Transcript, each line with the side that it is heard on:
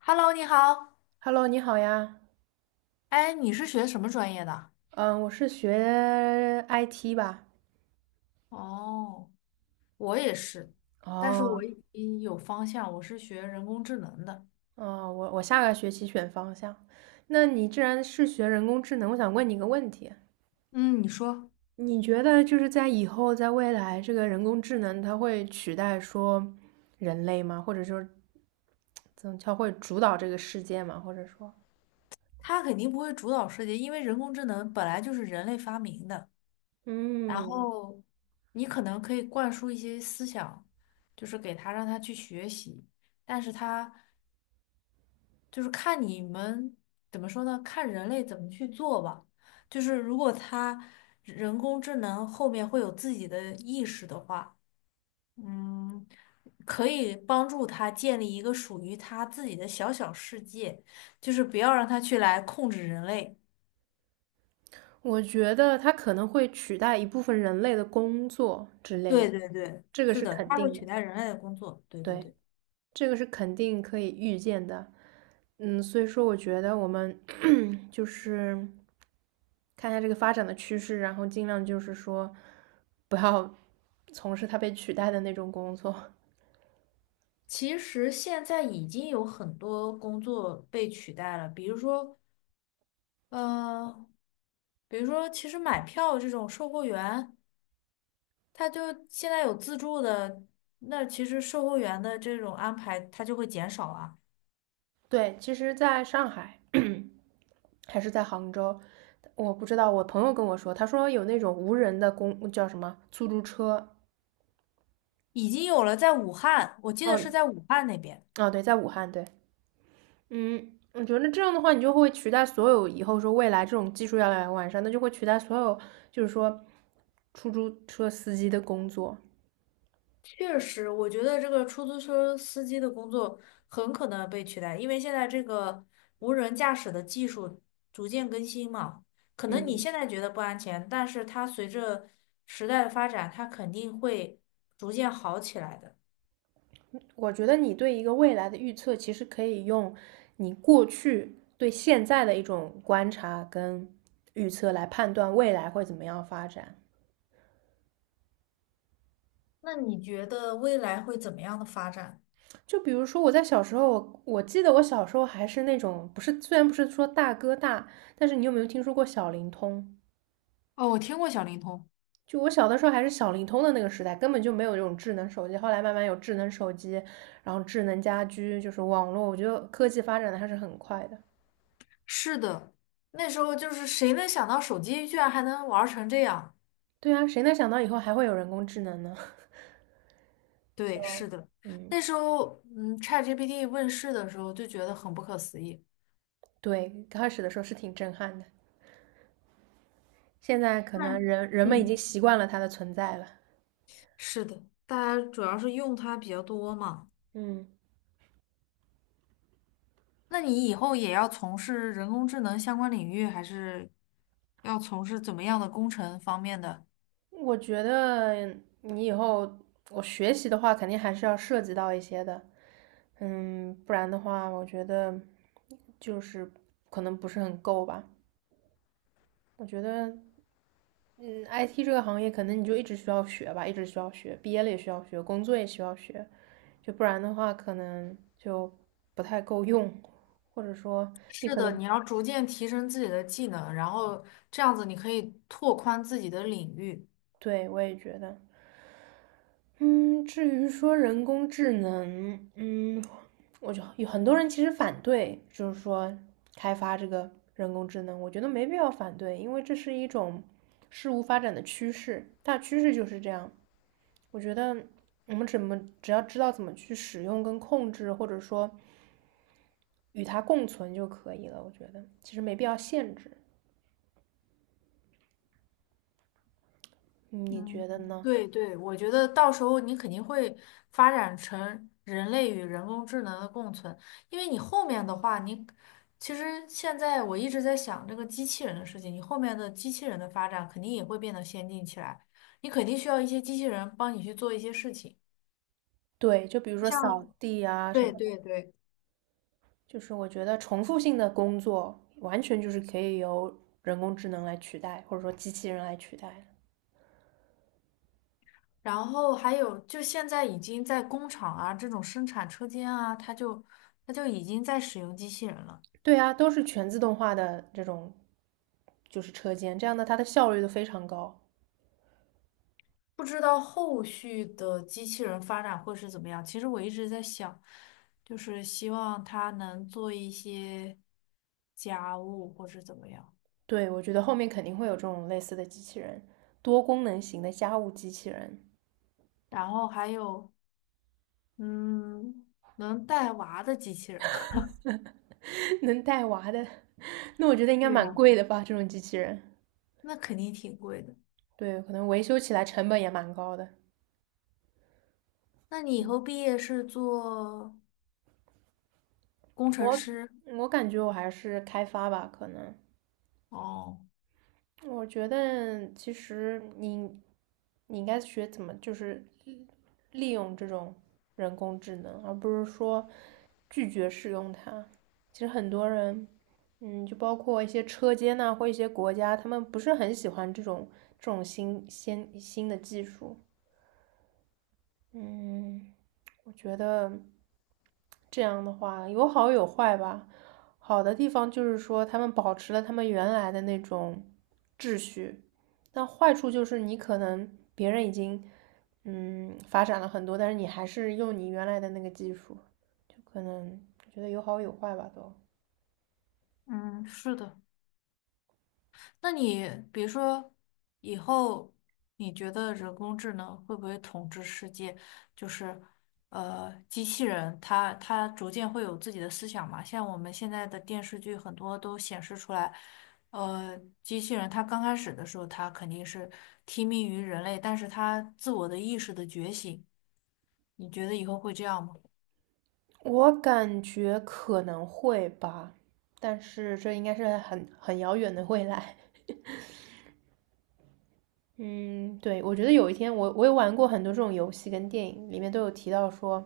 left: Hello，你好。
right: Hello，你好呀。
left: 哎，你是学什么专业的？
right: 嗯，我是学 IT 吧。
left: 哦，我也是，但是
right: 哦，
left: 我已经有方向，我是学人工智能的。
right: 哦，我下个学期选方向。那你既然是学人工智能，我想问你一个问题：
left: 嗯，你说。
right: 你觉得就是在以后，在未来，这个人工智能它会取代说人类吗？或者说，怎么它会主导这个世界吗？或者说，
left: 他肯定不会主导世界，因为人工智能本来就是人类发明的。然
right: 嗯，
left: 后，你可能可以灌输一些思想，就是给他让他去学习，但是他。就是看你们怎么说呢？看人类怎么去做吧。就是如果他人工智能后面会有自己的意识的话，嗯，可以帮助他建立一个属于他自己的小小世界，就是不要让他去来控制人类。
right: 我觉得它可能会取代一部分人类的工作之类
left: 对
right: 的，
left: 对对，
right: 这个
left: 是
right: 是
left: 的，
right: 肯
left: 他会
right: 定
left: 取
right: 的。
left: 代人类的工作。对对
right: 对。
left: 对。
right: 这个是肯定可以预见的。嗯，所以说我觉得我们 就是看一下这个发展的趋势，然后尽量就是说不要 从事它被取代的那种工作。
left: 其实现在已经有很多工作被取代了，比如说，呃，比如说，其实买票这种售货员。他就现在有自助的，那其实售货员的这种安排，他就会减少啊。
right: 对，其实在上海还是在杭州，我不知道，我朋友跟我说，他说有那种无人的公叫什么出租车。
left: 已经有了，在武汉，我记得是
right: 哦
left: 在武汉那边。
right: 哦，对，在武汉，对，嗯，我觉得这样的话，你就会取代所有以后说未来这种技术要来越完善，那就会取代所有，就是说出租车司机的工作。
left: 确实，我觉得这个出租车司机的工作很可能被取代，因为现在这个无人驾驶的技术逐渐更新嘛。可能你
right: 嗯，
left: 现在觉得不安全，但是它随着时代的发展，它肯定会逐渐好起来的。
right: 我觉得你对一个未来的预测，其实可以用你过去对现在的一种观察跟预测来判断未来会怎么样发展。
left: 那你觉得未来会怎么样的发展？
right: 就比如说我在小时候，我记得我小时候还是那种不是，虽然不是说大哥大，但是你有没有听说过小灵通？
left: 哦，我听过小灵通。
right: 就我小的时候还是小灵通的那个时代，根本就没有这种智能手机。后来慢慢有智能手机，然后智能家居，就是网络，我觉得科技发展的还是很快的。
left: 是的，那时候就是谁能想到手机居然还能玩儿成这样？
right: 对啊，谁能想到以后还会有人工智能呢？
left: 对，
right: 就，
left: 是的，
right: 嗯，
left: 那时候嗯，ChatGPT 问世的时候就觉得很不可思议。
right: 对，刚开始的时候是挺震撼的，现在可
left: 对，
right: 能人们已经
left: 嗯，
right: 习惯了它的存在了。
left: 是的，大家主要是用它比较多嘛。
right: 嗯，
left: 那你以后也要从事人工智能相关领域，还是要从事怎么样的工程方面的？
right: 我觉得你以后我学习的话，肯定还是要涉及到一些的，嗯，不然的话，我觉得就是可能不是很够吧。我觉得嗯，IT 这个行业可能你就一直需要学吧，一直需要学，毕业了也需要学，工作也需要学，就不然的话可能就不太够用，或者说你
left: 是
right: 可
left: 的，
right: 能，
left: 你要逐渐提升自己的技能，然后这样子你可以拓宽自己的领域。
right: 对，我也觉得，嗯，至于说人工智能，嗯，我就有很多人其实反对，就是说开发这个人工智能，我觉得没必要反对，因为这是一种事物发展的趋势，大趋势就是这样。我觉得我们怎么只要知道怎么去使用跟控制，或者说与它共存就可以了。我觉得其实没必要限制，嗯你
left: 嗯，
right: 觉得呢？
left: 对对，我觉得到时候你肯定会发展成人类与人工智能的共存，因为你后面的话，其实现在我一直在想这个机器人的事情，你后面的机器人的发展肯定也会变得先进起来，你肯定需要一些机器人帮你去做一些事情，
right: 对，就比如说扫
left: 像
right: 地啊什
left: 对
right: 么的，
left: 对对，
right: 就是我觉得重复性的工作完全就是可以由人工智能来取代，或者说机器人来取代的
left: 然后还有就现在已经在工厂啊这种生产车间啊，它就已经在使用机器人了。
right: 对啊，都是全自动化的这种，就是车间，这样的它的效率都非常高。
left: 不知道后续的机器人发展会是怎么样。其实我一直在想，就是希望它能做一些家务或是怎么样，
right: 对，我觉得后面肯定会有这种类似的机器人，多功能型的家务机器人。
left: 然后还有，嗯，能带娃的机器人。
right: 能带娃的，那我觉得应该
left: 对
right: 蛮
left: 呀，
right: 贵的吧，这种机器人。
left: 那肯定挺贵的。
right: 对，可能维修起来成本也蛮高的。
left: 那你以后
right: 嗯
left: 毕业是做工程
right: 我
left: 师？
right: 我感觉我还是开发吧，可能。
left: 哦，
right: 我觉得其实你应该学怎么就是利用这种人工智能，而不是说拒绝使用它。其实很多人，嗯，就包括一些车间呐、或一些国家，他们不是很喜欢这种这种新的技术。嗯，我觉得这样的话有好有坏吧。好的地方就是说，他们保持了他们原来的那种秩序，但坏处就是你可能别人已经嗯发展了很多，但是你还是用你原来的那个技术，就可能我觉得有好有坏吧都。
left: 嗯，是的。那你比如说以后，你觉得人工智能会不会统治世界？就是机器人它逐渐会有自己的思想嘛？像我们现在的电视剧很多都显示出来，呃，机器人它刚开始的时候，它肯定是听命于人类，但是它自我的意识的觉醒，你觉得以后会这样吗？
right: 我感觉可能会吧，但是这应该是很遥远的未来。嗯，对，我觉得有一天我也玩过很多这种游戏跟电影，里面都有提到说，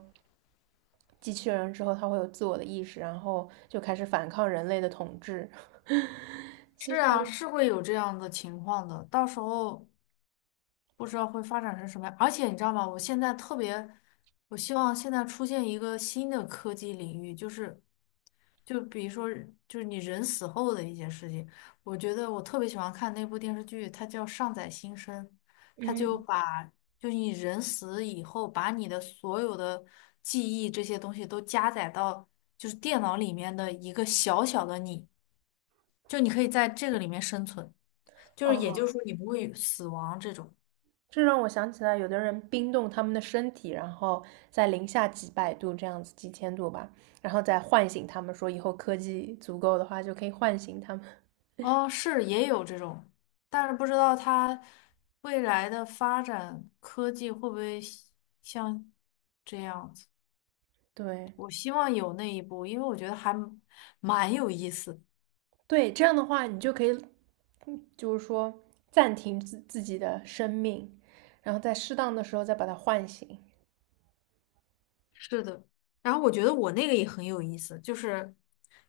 right: 机器人之后它会有自我的意识，然后就开始反抗人类的统治。
left: 是啊，是会有这样的情况的，到时候。不知道会发展成什么样。而且你知道吗？我现在特别，我希望现在出现一个新的科技领域，就是，就比如说，就是你人死后的一些事情。我觉得我特别喜欢看那部电视剧，它叫《上载新生》，它就
right: 嗯，
left: 把就是你人死以后，把你的所有的记忆这些东西都加载到就是电脑里面的一个小小的你，就你可以在这个里面生存，就是也就是
right: 哦，
left: 说你不会死亡这种。
right: 这让我想起来，有的人冰冻他们的身体，然后在零下几百度这样子，几千度吧，然后再唤醒他们，说以后科技足够的话就可以唤醒他们。
left: 哦，是也有这种，但是不知道它未来的发展科技会不会像这样子。
right: 对，
left: 我希望有那一步，因为我觉得还蛮有意思的。
right: 对，这样的话，你就可以，嗯就是说暂停自己的生命，然后在适当的时候再把它唤醒。
left: 是的，然后我觉得我那个也很有意思，就是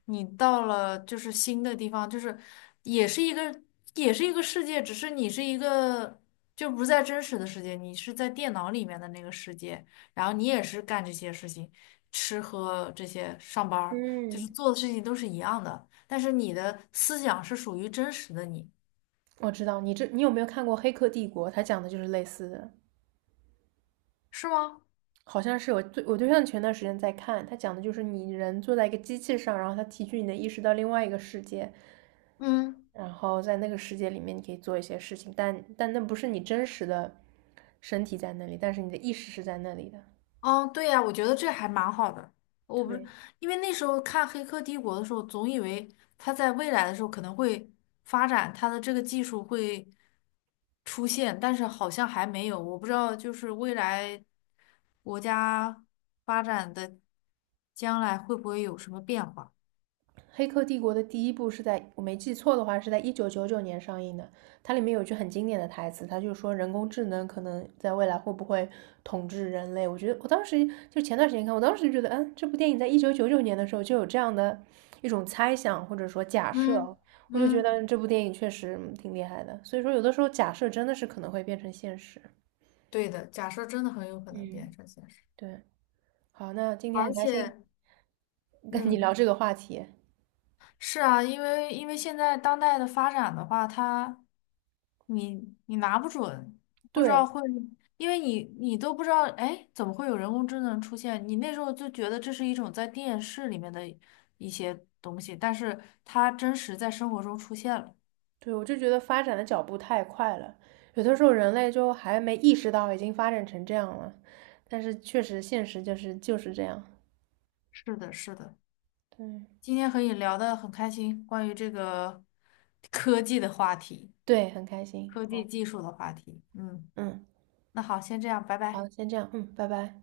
left: 你到了就是新的地方，就是也是一个也是一个世界，只是你是一个就不在真实的世界，你是在电脑里面的那个世界，然后你也是干这些事情，吃喝这些，上班儿就
right: 嗯，
left: 是做的事情都是一样的，但是你的思想是属于真实的你，
right: 我知道你这，你有没有看过《黑客帝国》？它讲的就是类似的，
left: 是吗？
right: 好像是我对我对象前段时间在看，他讲的就是你人坐在一个机器上，然后他提取你的意识到另外一个世界，
left: 嗯。
right: 然后在那个世界里面你可以做一些事情，但那不是你真实的身体在那里，但是你的意识是在那里的。
left: 哦，对呀，我觉得这还蛮好的。我不是
right: 对。
left: 因为那时候看《黑客帝国》的时候，总以为它在未来的时候可能会发展它的这个技术会出现，但是好像还没有。我不知道，就是未来国家发展的将来会不会有什么变化？
right: 黑客帝国》的第一部是在我没记错的话是在一九九九年上映的，它里面有一句很经典的台词，它就说人工智能可能在未来会不会统治人类？我觉得我当时就前段时间看，我当时就觉得，嗯，这部电影在一九九九年的时候就有这样的一种猜想或者说假
left: 嗯
right: 设，我就觉
left: 嗯，
right: 得这部电影确实嗯挺厉害的。所以说，有的时候假设真的是可能会变成现实。
left: 对的，假设真的很有可能
right: 嗯
left: 变成现实，
right: 对，好，那今天
left: 而
right: 很开心
left: 且
right: 跟你
left: 嗯。
right: 聊这个话题。
left: 是啊，因为现在当代的发展的话，它你拿不准，不知道
right: 对，
left: 会，因为你都不知道，哎，怎么会有人工智能出现？你那时候就觉得这是一种在电视里面的一些东西，但是它真实在生活中出现了。
right: 对，我就觉得发展的脚步太快了，有的时候人类就还没意识到已经发展成这样了，但是确实现实就是这样。
left: 是的，是的，
right: 对
left: 今天和你聊得很开心，关于这个科技的话题，
right: 对，很开心。
left: 科技
right: 好，
left: 技术的话题。嗯，
right: 嗯，
left: 那好，先这样，拜拜。
right: 好，先这样，嗯，拜拜。